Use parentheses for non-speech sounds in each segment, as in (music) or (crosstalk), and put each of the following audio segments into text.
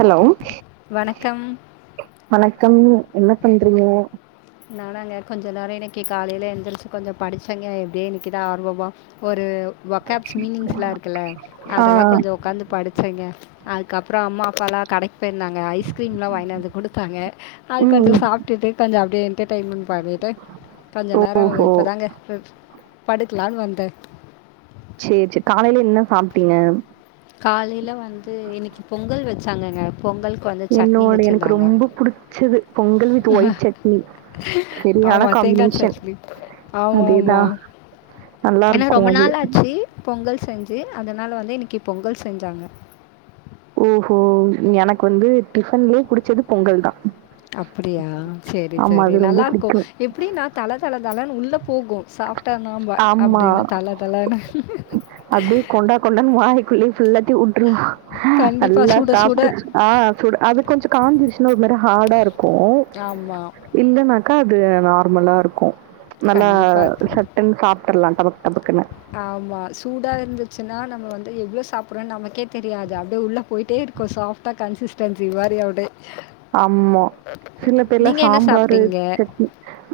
Hello வணக்கம் வணக்கம் என்ன பண்றிங்க நானாங்க கொஞ்சோ நேரோ இன்னக்கி காலேல எழுந்திரிச்சி கொஞ்ச படிச்சேங்க எப்டியே இன்றைக்கு தா ஆர்வமா ஒரு ஒக்கப் மீனிங்ஸ் எல்லா இருக்குல்ல ஆ அதெல்லா கொஞ்சோ உக்காந்து படிச்சங்க அதுக்கப்ரோ அம்மா அப்பாலா கடைக்கு போயிருந்தாங்க ஐஸ் க்ரீம்லா வாங்கின்னு வந்து குடுத்தாங்க அது கொஞ்சோ ம் சாப்ட்டுட்டு கொஞ்சோ அப்டியே என்டர்டெய்மண்ட் பண்ணிட் டு கொஞ்சோ நேரோ ஓஹோ இப்பதாங்க படுக்லானு வந்த செரி செரி காலைல என்ன சாப்ட்டீங்க காலேல வந்து இன்னிக்கு பொங்கல் வச்சாங்கங்க பொங்கல்க்கு வந்து சட்னி என்னோட எனக்கு வச்சிர்ந்தாங்க ரொம்ப புடிச்சது பொங்கல் வித் ஒயிட் சட்னி செரியான ஆமா தேங்கா காம்பினேஷன் சட்னி ஆமாமா அதேதா நல்லா என்ன இருக்கு ரொம்ப அது நாள் ஆச்சி பொங்கல் செஞ்சி அதனால வந்து இன்னைக்கு பொங்கல் செஞ்சாங்க ஓஹோ எனக்கு வந்து டிஃபன்லயே புடிச்சது பொங்கல் தா அப்டியா சேரி ஆமா சேரி அது நல்லா ரொம்ப இருக்கு புடிக்கு எப்டி நா தல தல தழன்னு உள்ள போகு சாப்டா நாம ஆமா அப்டின்னு தல தழன்னு அப்டியே கொண்டா கொண்டான்னு வாய்க்குள்ளேயே ஃபுல்லாத்தியு வுட்டுருவா கண்டிப்பா நல்லா சுட சுட சாப்ட்டு ஆ சுட அது கொஞ்சோ காஞ்சிடுச்சுனா ஒரு மாரி ஹாடா இருக்கு யாம்மா இல்லனாக்கா அது நார்மலா இருக்கு நல்லா கண்டிப்பா. சட்டுன் சாப்ட்ர்லா டபக் டபக்குன்னு ஆமா சூடா இருந்துச்சுனா நம்ம வந்து எவ்ளோ சாப்ரோ நமக்கே தெரியாது அப்டியே உள்ள போய்ட்டே இருக்கு ஷாப் டா கன்சிஸ்டன்சி வாரி அவுடே ஆமா சில பேர்லா சாம்பாரு சாப்பிட்டீங்க? சட்னி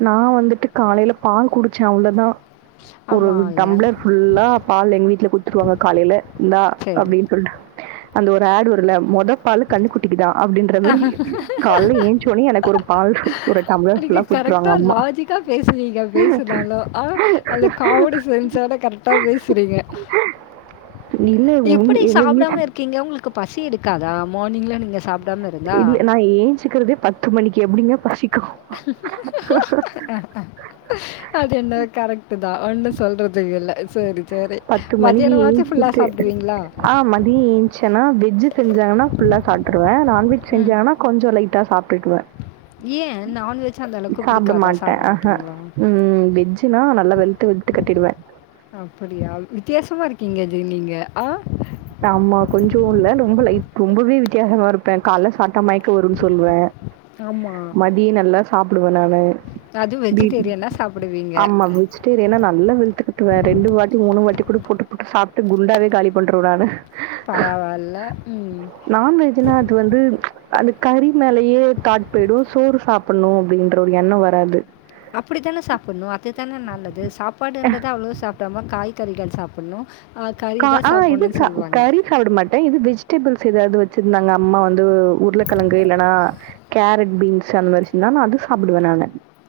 நா வந்துட்டு காலேல பால் குடிச்சே அவ்ளோ தா ஒரு ஆமால்ல. டம்ப்ளர் ஃபுல்லா பால் எங்க வீட்ல குட்துர்வாங்க காலேல இந்த சரி. அப்டின் சொல்ட்டு அந்த ஒரு அடு வருல மொத பாலு கன்னு குட்டிக்குதா அப்டின்ற மாரி கால்ல ஏஞ்சசோனேயே எனக்கு ஒரு பால் ஒரு டம்ளர் ஃபுல்லா குத்துருவாங்க அம்மா விட்டா பேசுவீங்க பேசுனாலோ ஆ அதுல காமெடி சென்ஸோட கரெக்டா பேசுறீங்க இல்ல உங் எங்க வீட்டு க்கீங்க உங்களுக்கு பசி எடுக்காதா மார்னிங்ல நீங்க சாப் இல்ல நா ஏஞ்சுக்கிறதே பத்து மணிக்கு எப்டிங்க பசிக் அஹ அது என்ன கரெக்ட் தா ஒண்ணு சொல்றதுக்கு இல்ல சேரி சேரி பத்து மணிக்கு ஏஞ்ச்சிட்டு ஆ மதியோ ஏஞ் சேனா வெஜ் செஞ்சாங்கனா ஃபுல்லா சாப்ட்டுருவே நான்வெஜ் ம். செஞ்சாங்கனா கொஞ்சோ லைட்டா சாப்ட்டுடுவே ஏன் நான்வெஜ் அந்த அளவுக்கு சாப்ட பிடிக்காதா? மாட்டே சாப்பிட ஆ ஹ மாட்டீங்களா? ம் வெஜ்ஜுனா நல்லா வெளுத்து கட் கட்டிடுவே அப்டியா வித்தியாசமா இருக்கீங்க ஜே நீங்க ஆ ஆமா கொஞ்சோ இல்ல ரொம்ப லைட் ரொம்பவே வித்தியாசமா இருப் பே கால்ல சாப்டா மயக்க வருனு சொல்லுவே ஆமா. மதிய நல்லா சாப்புடுவே நானு அதுவும் பீ வெஜிடேரியனா சாப்பிடுவீங்க. ஆம்மா வெ ஜ்டேரியன்னா நல்லா வெளுத்து கட்டுவே ரெண்டு வாட்டி மூணு வாட்டி கூட போட்டு போட்டு சாப்ட்டு குண்டாவே காலி பண்றுவே நானு பரவால்ல ம் நான்வெஜ்னா அது வந்து அந்த கறி மேலேயே தாட் போயிடு சோறு சாப் பன்னு அப்டின்ற ஒரு எண்ணோ வராது அப்டிதான சாப்புண்ணு அதுதான நல்லது சாப்பாடுன்றத அவ்ளோ சாப்டாம காய் கறிகள் சாப்புட்ணு அ கறி தா சாப்புன்னு சொல்வாங்க சாப்டமாட்ட இது வெஜிடபுள்ஸ் ஏதாவது வச் சிருந்தாங்க அம்மா வந்து உருளக்கெழங்கு இல்லனா கேரட் பீன்ஸ் சமர்சினா நா அது சாப்டுவே நானு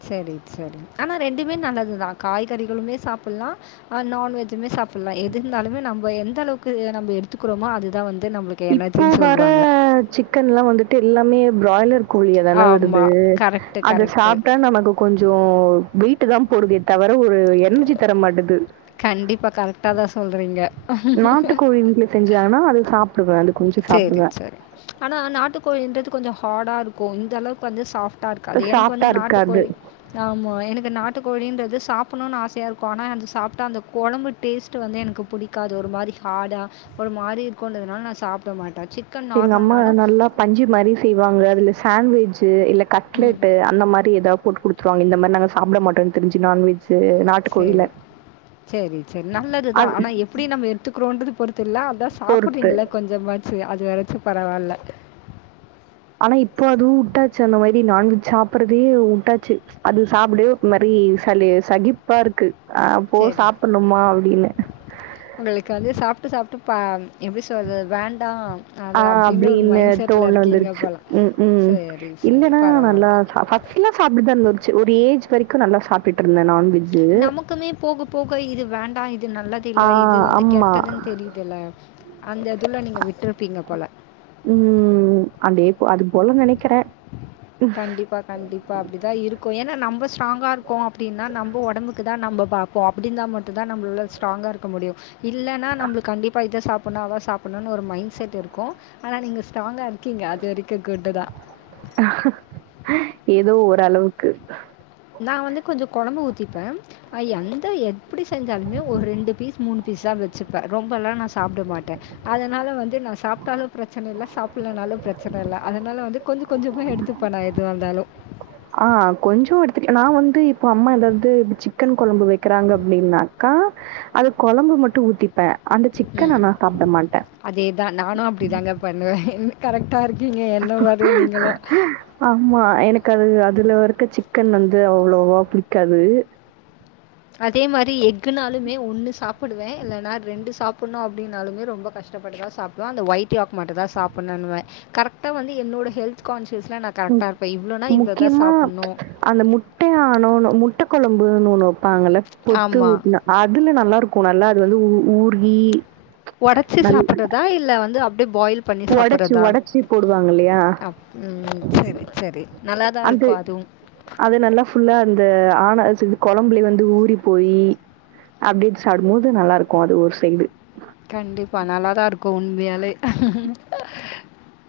செரி செரி ஆனா ரெண்டுமே நல்லதுதா காய்கறிகளுமே சாப்புல்லா ஆ நான்வெஜ்ஜுமே சாப்பில்லா எது இருந்தாலுமே நம்ப எந்த அளவுக்கு நம்ம எடுத்துக்கிறோமோ அதுதா வந்து நம்மளுக் இப்போ வர சிக்கன் ல்லா வந்துட்டு எல்லாமே பிராய்லர் கோழியா தான வருது ஆமாம் கரெக்ட்டு அத கரெக்ட்டு சாப்டா நமக்கு கொஞ்சோ வெய்ட்டு தா போடுதே தவர ஒரு எனர்ஜி தர மாட்டுது கண்டிப்பா கரெக்ட்டா தா சொல்றீங்க நாட்டு கோழி வீட்ல செஞ்சாங்கன்னா அது சாப்டுவே அது கொஞ் சேரி சரி ஆனா நாட்டு கோழின்ட்றது கொஞ்ச ஹார்டா இருக்கு இந்த அளவுக்கு வந்து சாஃட் டா இருக்காது எனக்கு வந்து சாஃப்ட்டா நாட்டு இருக்காது கோழி ஆம்மா எனக்கு நாட்டு கோழின்றது சாப்புண்ணுனு ஆசையா இருக்கு ஆனா அது சாப்டா அந்த கொழம்பு டேஸ்ட்டு வந்து எனக்கு புடிக்காது ஒரு மாரி ஹார்டா ஒரு மாரி இருக்குன்றதுனால நா சாப்ட மாட்டே சி எங்க அம்மா நல்லா பஞ்சு மாரி செய்வாங்க அதுல சாண்ட்விஜு இல்லக் ம். கட்லெட்டு அந்த மாரி ஏதா போட்டு குடுத்துருவாங்க இந்த மாரி நாங்க சாப்பிட மாட்டன்னு தெரிஞ்சு நான்வெஜ்ஜு பாட்டு கோயில்ல செரி செரி நல்லதுதா ஆனா எப்டி நம்ம எடுத்துக்குறோன்றது பொறுத்து இல்ல அதா பொறுத்து. சாப்புட்றீங்கள கொஞ்சமாத் சு அது வெறச்சு பரவால்ல ஆனா இப்போ அதுவு வுட்டாச்சு அந்த மாரி நா வெஜ் சாப்பிடுறதயே உட்டாச்சு அது சாப்டவே ஒரு மாரி சலி சகிப்பா இருக்கு அ போ சரி. சாப்புட்ணுமா அப்டின்னு உங்களுக்காக சாப்ட்டு சாப்ட்டு பாம் எப்டி சொல்றது வேண்டா ஆ அப்டின்னு டோன்ல வந்துருச்சு போல் ம் ம் சரி சரி இல்லென்னா நல்லா பரவாயில்ல சாப்பாட் ஃபஸ் ஃபுல்லா சாப்ட்டுடுதா இருந்த ஒருச்சே ஒரு ஏஜ் வரைக்கு நல்லா சாப்ட்டுட்ருந்தே நான்வெஜ் நமக்குமே போக போக இது வேண்டா இது நல்லத் ஆ தில்ல இது வந்து ஆமா. கேட்டதுனு தெரியுதல்ல அந்த இதுல நீங்க விட்ருப்பீங்க போல ம் அதேபோ அது போல நெனைக்கிற கண்டிப்பா கண்டிப்பா அப்படிதா இருக்கு ஏன்னா நம்ம ஸ்ட்ராங்கா இருக்ககோ அப்படின்னா நம்ம உடம்புக்கு தா நம்ம பாப்போ அப்டிந்த மட்டுதா நம்மளால ஸ்ட்ராங்க இருக்க முடியு இல்லன்னா நம்ளுக் கண்டிப்பா இத சாப்புட்ணு அத சாப்புட்ணுன்னு ஒரு மைண்ட் செட் இருக்கு ஆனா நீங்க ஸ்ட்ராங்கா இருக்கீங்க அது வரைக்கு குட்டு தா அஹ ஏதோ ஒரளவுக்கு நா வந்து கொஞ்சோ கொழம்பு ஊத்திப்ப ஐ அந்த எப்படி செஞ்சாலுமே ஒரு ரெண்டு பீஸ் மூணு பீஸ்ஸா வச்சுப்பே ரொம்ப எல்லா நா சாப்பிட மாட்டே அதனால வந்து நா சாப்ட்டாலு ப்ரச்சன இல்ல சாப்பில்லனாலு ப்ரச்சன இல்ல அதனால வந்துட் கொஞ்ச கொஞ்சமா எடுத்துப்பே நா எதுவா இருந்தாலு ஆ கொஞ்சோ எடுத்துக்க நா வந்து இப்போ அம்மா ஏதாவது பி சிக்கன் கொழம்பு வைக் க்கிறாங்க அப்டின்னாக்கா அது கொழம்பு மட்டு ஊத்திப்பே அந்த சிக்கன் ம் ஆனா சாப்ட மாட்டே பண்ணுவே என் கரெக்டா இருக்கீங்க என்ன மாரியே நீங்களு ஆம்மா எனக்கு அது அதுல இருக்க சிக்கன் வந்து அவ்ளோவா புடிக்காது அதே மாரி எக்குனாலுமே ஒண்ணு சாப்பிடுவே இல்லைனா ரெண்டு சாப்பிடணு அப்படின்னாலமே ரொம்ப கஷ்டப்பட்டுதா சாப் க அந்த ஒயிட்யாக் மட்டுதா சாப்புணுன்னுவே கரெக்டா வந்து என்னோட ஹெல்த் கான்ஸியஸ்ல நாத் ம். கரெக்டா இருப்பே இவ்ளோனா இவ்ளோ தா முக்கியமா சாப்புட்ணு அந்த முட்டே ஆனோன்னு முட்ட கொழம்புன் ஒன்னு வப்பாங்கல்ல பொத்து ஆமா. ஊட்னா அதுல நல்லாருக்கு நல்லா அது வந்து ஊ ஊருகி ஒடச்சி சாப்ட்றதா இல்ல வந்து அப்டி பாயில் பண்ணி சாப்ட்றதா அங் இல்லையா அப்புன் செரி செரி நல்லாதா அந்த இருக்கு அதுவு அது நல்லா ஃபுல்லா அந்த ஆனாஸ் சிபு கொழம்புலே வந்து ஊறி போயி அப்டியே எடுத்து சாப்டும் போது நல்லாருக்கு அது ஒரு சைடு கண்டிப்பா நல்லாதா இருக்கு உண்மையாலே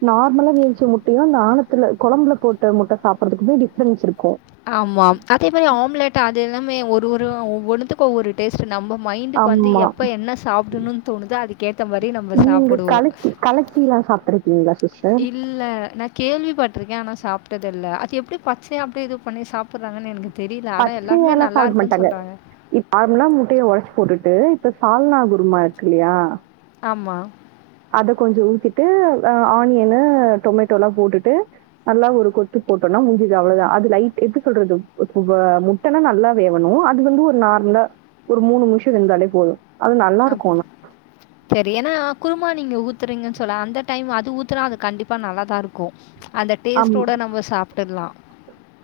நார்மலா வேவ்ச்ச முட்டையு அந்த ஆணத்துல குழம்புல போட்ட முட்ட சாப்பறதுக்குமே டிஃபரென்ட்ஸ் இருக்கு ஆமாம் அதே மாரி ஆம்லெட் அது எல்லாமே ஒரு ஒரு ஒவ்வொண்ணுத்துக் கு ஒரு டேஸ்ட்டு நம்ம மைண்டுக்கு வந்து ஆமா. எப்ப என்ன சாப்பிடணும்னு தோணுதோ அதுக்கேத்த மாரி நம்ம சாப்புடுவோ கலக்கு கலக்கிலா சாப்ட்ருக்கீங்களா சிஸ் இல் இல்ல நா கேள்விபட்ருக்கே அனா சாப்ட்டது இல்ல அது எப்டி பச்சையா அப்டி ஏதோ பண்ணி சாப்புட்றாங்கன்னு எனக்குத் தெரில ஆனா எல்லாருமே பச்சையாலா நல்லா சாப்ட இருக்குன்னு மாட்டாங்க. சொல்றாங்க இப் நார்மலா முட்டைய ஒடச்சி போட்டுட்டு இப்போ சால்னா குருமா இருக்கு இல்லையா ஆமா அத கொஞ்சோ ஊத்திட்டு அ ஆனியனு டொமேட்டோலா போட்டுட்டு நல்லா ஒரு கொத்து போட்டோனா முஞ்சுது அவ்வுளோதா அது லைட் எது சொல்றது முட்டல்லா நல்லா வேவனு அது வந்து ஒரு நார்மலா ஒரு மூணு நிமிஷோ வெந்தாலே போது அது நல்லா இருக்கு ஆனா செரி ஏன்னா குருமா நீங்க ஊத்துறீங்கன்னு சொல்ல அந்த டைம் அது ஊத்துனா அது கண்டிப்பா நல்லாதா இருக்கு அந்த ஆம். டேஸ்ட்டோட நம்ம சாப்ட்ர்லா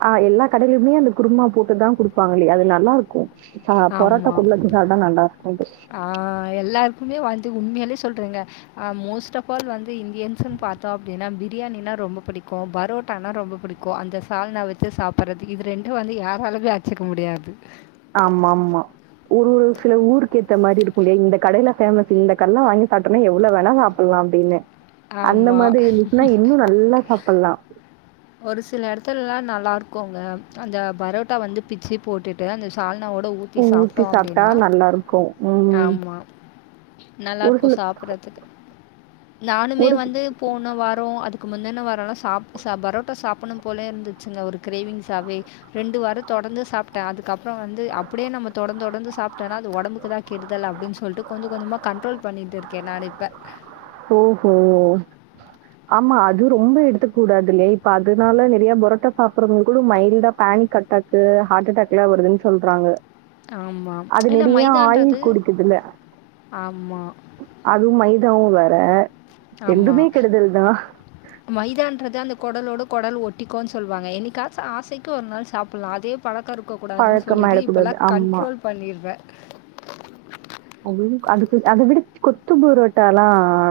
ஆ எல்லா கடையிலையுமே அந்த குருமா போட்டுதா குடுப்பாங்களலேயா அது நல்லா இருக்கு ஆ ஆமா. பரோட்ட (unintelligible) நல்லா இருக்கு ஆ எல்லாருக்குமே வாழ்த்து உண்மையிலே சொல்றங்க ஆ மோஸ்ட் ஆப் ஆல் வந்து இந்தியன்சுன்னு பாத்தா அப்புடின்னா பிரியாணின்னா ரொம்ப பிடிக்கு பரோட்டான ரொம்ப புடிக் கு அந்த சால்னா வச்சு சாப்பறது இது ரெண்டு வந்து யாராலுமே அடிச்சுக்க முடியாது ஆமா ஆமா ஒரு ஒரு சில ஊருக்கு ஏத்த மாரி இருக்குலேயா இந்த கடைல ஃபேமஸ் இந்த கடையில வாங்கி சாப்டனா எவ்ளோ வேனா சாப் ல்லா அப்புடின்னு அந்த ஆமா. மாதிரி இருந்துச்சுன்னா இன்னு நல்லா சாப்பிடலா ஒரு சில எடத்துலல்லா நல்லாருக்குங்க அந்த பரோட்டா வந்து பிச்சு போட்டுட்டு அந்த சால்னாவோட ஊத்தி ஊ- சாப்பிட்டோ சாப்ட்டா அப்புடின்னா நல்லாருக்கும். ம். ஆமா நல்லா ஒரு இருக்கு சில சாப்பிடரதுக்கு நானுமே ஒரு வந்து போன வாரோ அதுக்கு முந்தின வாரம்லா சாப் ச பரோட்டா சாப்பிடுனு போலேயே இருந்துச்சுங்க ஒரு கிரேவிங்ஸாவே ரெண்டு வாரோ தொடர்ந்து சாப்ட்டே அதுக்கு அப்றோ வந்து அப்டியே நம்ம தொடர்ந்து தொடர்ந்து சாப்ட் ட்டனா அது ஒடம்புக்கு தா கெடுதல் அப்டின் சொல்லிட்டு கொஞ்சு கொஞ்சமா கன்ட்ரோல் பண்ணிட்டு இருக்கே நான்னு இப்ப ஓ ஓ ஆமா அது ரொம்ப எடுத்துக்க கூடாதுல்ல இப்ப அதனால நெறையா பொரட்டா சாப்பிடுறவங்க கூட மைல்டா பேனிக் அட் அடேக்கு ஹார்ட்டடாக் எல்லா வருதுன்னு சொல்றாங்க ஆமா. அது ஏன்னா நெறயா ஆயில் மைதான்றது குடிக்குதுல ஆமா, அது மைதாவும் வேற ஆமா கெடுதல் தான். மைதான்றது அந்த குடலோட குடல் ஒட்டிக்கு சொல்லுவாங்க என்னைகாச்சு ஆசைக்கு ஒரு நாள் சாப்பிடலா அதே பழக்கோ இருக்கக் கூடாதுன்னு சொல்லிட்டு பழக்கமாயிடக்கூடாது. இப்பல்லா ஆமா. கண்ட்ரோல் பண்ணிருவே அதுவு அதுக்கு அத விட கொத்து போரோட்டலா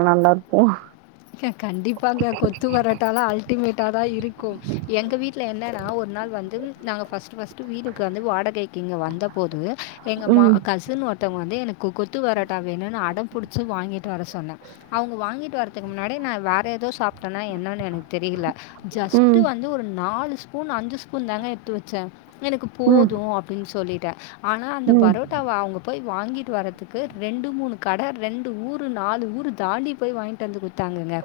நல்லார்க்கு கண்டிப்பாங்க கொத்து பரோட்டாலா அல்டிமேட்டா தா‌ இருக்கு எங்க வீட்டுல என்னன்னா ஒரு நாள் வந்து நாங்க ஃபர்ஸ்ட் ஃர்ஸ்ட்டு வீட்டுக்கு வந்து வாடகைக்கு இங்க வந்த போது எங்க மா ம். கஸின் ஒருந்தவங்க வந்து எனக்கு கொத்து பரோட்டா வேனுன்னு அடம்பிடிச்சு வாங்கிட்டு வர சொன்ன அவங்க வாங்கிட்டு வர த்துகு முன்னாடி நா வேற ஏதோ சாப்பிட்டேன என்னான்னு எனக்கு தெரியல ஜஸ்ட் ம். வந்து ஒரு நாலு ஸ்பூன் அஞ்சு ஸ்பூன் தாங்க எடுத்து வச்சே எனக்கு ம். போது அப்புடின்னு சொல்லிட்டே ஆனா அந்த ம். பரோட்ட டாவ அவங்க போய் வாங்கிட்டு வரதுக்கு ரெண்டு மூணு கடை ரெண்டு ஊரு நாலு ஊர் தாண்டி போய் வாங்கிட்டு ட்டு வந்து குடுத்தாங்கங்க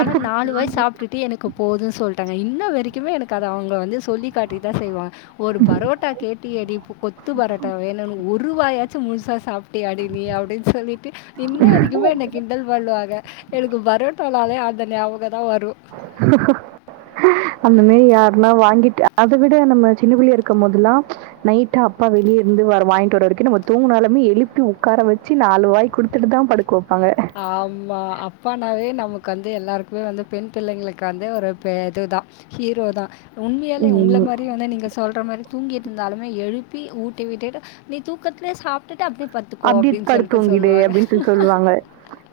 ஆனா நாலு வாய் சாப்டுட்டு எனக்கு போது சொல்லிட்டாங்க இன்ன வரைக்குமே எனக்கு அத அவங்க வந்து சொல்லி காட்டி தா செய்வாங்க ஒரு பரோட்டா கேட்டியே எடி கொத்து பரோட்டா வேணும்னு ஒரு வாயாச்சு முழுசா சாப்பிட் ட்டியாடி நீ அப்டின்னு சொல்லிட்டு இன்ன வரைக்குமே என்ன கிண்டல் பண்ணுவாங்க எனக்கு பரோட்டனாலே அந்த ஞாபக தா வரு ஹ் அந்த மேரி யாருன்னா வாங்கிட்டு அத விட நம்ம சின்ன புள்ளைய இருக்கு போதுலா ம்ச் நைட்டு அப்பா வெளியே இருந்து வர வாங்கிட்டு வர வரைக்கு நம்ம தூங்கினாலுமே எழுப்பி உட்கார வச்சு நாலு வாய் குடு த்துட்டு தா படுக்க வப்பாங்க ஆமா அப்பானாவே நமக்கு வந்து எல்லாருக்குமே வந்து பெண் பிள்ளைங்களுக்கு வந்து ஒரு பெ இதுதா ஹீரோ தா உண்மையாலே உங்கள ம். மாரி வேணா நீங்க சொல்ற மாரி தூங்கிருந்தாலுமே எழுப்பி ஊட்டி விட்டுட்டு நீ தூக்கத்லே சாப்டுட்டு அப்டியே பட் அப்டியே படுத்துதூங்கிடு அப்டின்னு சொல்லி சொல்லுவாங்க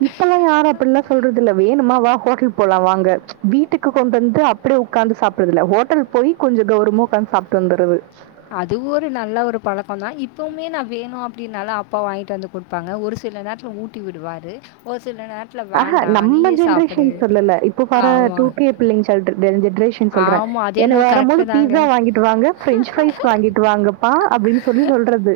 இப்பல்லா யாரோ அப்டில்லா சொல்றதில்ல வேணுமா வா ஹோட்டல் போலா வாங்க வீட்டுக்கு கொண்டு வந்து அப்டியே உக்கார்ந்து சாப்புட்றது இல்ல ஹோட்டல் போய் கொஞ்சோ கௌரமா உக்காந்து சாப்ட்டு வந்தரது அதுவு ஒரு நல்ல ஒரு பழக்கோ தா இப்பவுமே நா வேணு அப்டின்னாலு அப்பா வாங்கிட்டு வந்து குடுப்பாங்க ஒரு சில நேரத்துல ஊட்டி விடுவாரு ஒரு சில நேரத் அ அ நம்ம ஜென்ரேஷன் சொல்லல இப்போ வர ஆமா. டூ கே பிள்ளைங்க சொல் ஜென்ஜென்ரேஷன் சொல்ற ஆமா. அது என்னக்கு என்னவோ வறபோது கரெக்ட்டு தாங்க. பீஸா வாங்கிட்டு வாங்க பிரெஞ்சு ஃப்ரைஸ் வாங்கிட்டு வாங்கப்பா அப்டின்னு சொல்லி சொல்றது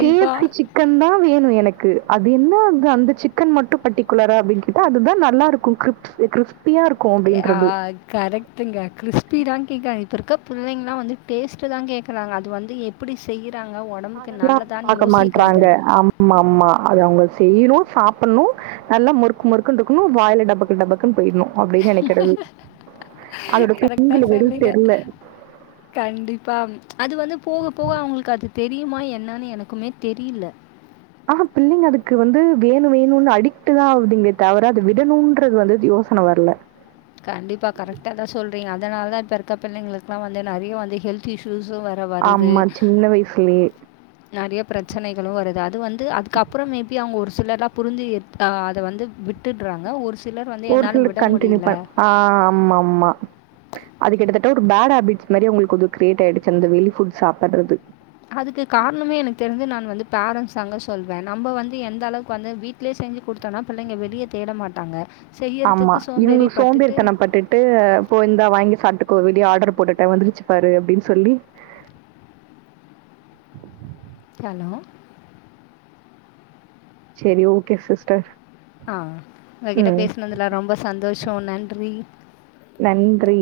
கே எப் ஸி சிக் க்கன் தா வேணு எனக்கு அது என்ன அது அந்த சிக்கன் மட்டு பட்டி குலரா அப்டினு கேட்டா அதுதா நல்லா இருக்கு கிரிப்ஸ் கிரிஸ்பியா இருக் ஏ அ அ கரெக்டுங்க கிறிஸ்பிதா கேக்கறாங்க இப்போ இருக்க புள்ளைங்கலா வந்து டேஸ்ட்டு தா கேக்குறாங்க அது வந்து எப்டி செய்றாங்க உடம்புக்கு அதெல்லாம் அவங்க நல்லதான்னு பாக்க யோசிக்றது மாட்றாங்க. இல்ல ஆமா ஆமா அத அவுங்க செய்ணு சாப்புட்ணு நல்லா மொறுக் மொறுக்குன்னு இருக்கனு வாயில டபக்கு டபக்குன்னு பொய்ட்ணு அப்டி நெனைக்குறது அதோட பின் கரெக்ட்டா விளைவுகள் சொன்னீங்க. தெர்ல கண்டிப்பா அது வந்து போக போக அவங்களுக்கு அது தெரியுமா என்னன்னு எனக்குமே தெரில ஆஹா பிள்ளைங்க அதுக்கு வந்து வேணு வேணுன்னு அடிட் தா ஆவுதுங்ளே தவிர அத விடணுன்றது வந்து யோசன வரல கண்டிப்பா கரெக்டா தா சொல்றீங்க அதனால தா இப்ப இருக்க பிள்ளைங்களுக்ல்லா வந்து நெறைய வந்து ஹெல்த் இஸ்யூஸ் வர வாய் ஆமா சின்ன வயஸ்லே நெறைய ப்ரச்சனைகளு வருது அது வந்து அதுக்கப்ரோ மேபி அவுங்க ஒரு சிலர்லா புரிஞ்சி அ அத வந்து விட்டுட்றாங்க ஒரு சி ஒரு சில கண்டினியூ பண் அ ஆம்மாமா அது கிட்டத்தட்ட ஒரு பேடு ஹேபிட்ஸ் மாரி அவுங்களுக்கு அது கிரியேட் ஆயிடுச்சு அந்த வெளிஃபுட் சாப்பட்றது அதுக்கு காரணமே எனக்கு தெரிஞ்சி நான் வந்து பேரண்ட்ஸ் தாங்க சொல்வே நம்ம வந்து எந்த அளவுக்கு வந்து வீட் லே செஞ்சு குடுத்தோனா பிள்ளைங்க வெளிய தேட மாட்டாங்க ஆமா செய்யறதுக்கு சோம்பேறி இவுங்ளுக் பட்டுட்டு சோம்பேறிதனோ பட்டுட் ட்டு போ இந்தா வாங்கி சாப்ட்டுக்கோ வெளிய ஆர்டர் போட்டுடே வந்துருச்சு பாரு அப்டின் சொல்லி ஹலோ சேரி ஓகே சிஸ்டர் அ உங்ககிட்ட ம். பேசுனதுல ரொம்ப சந்தோஷ நன்றி நன்றி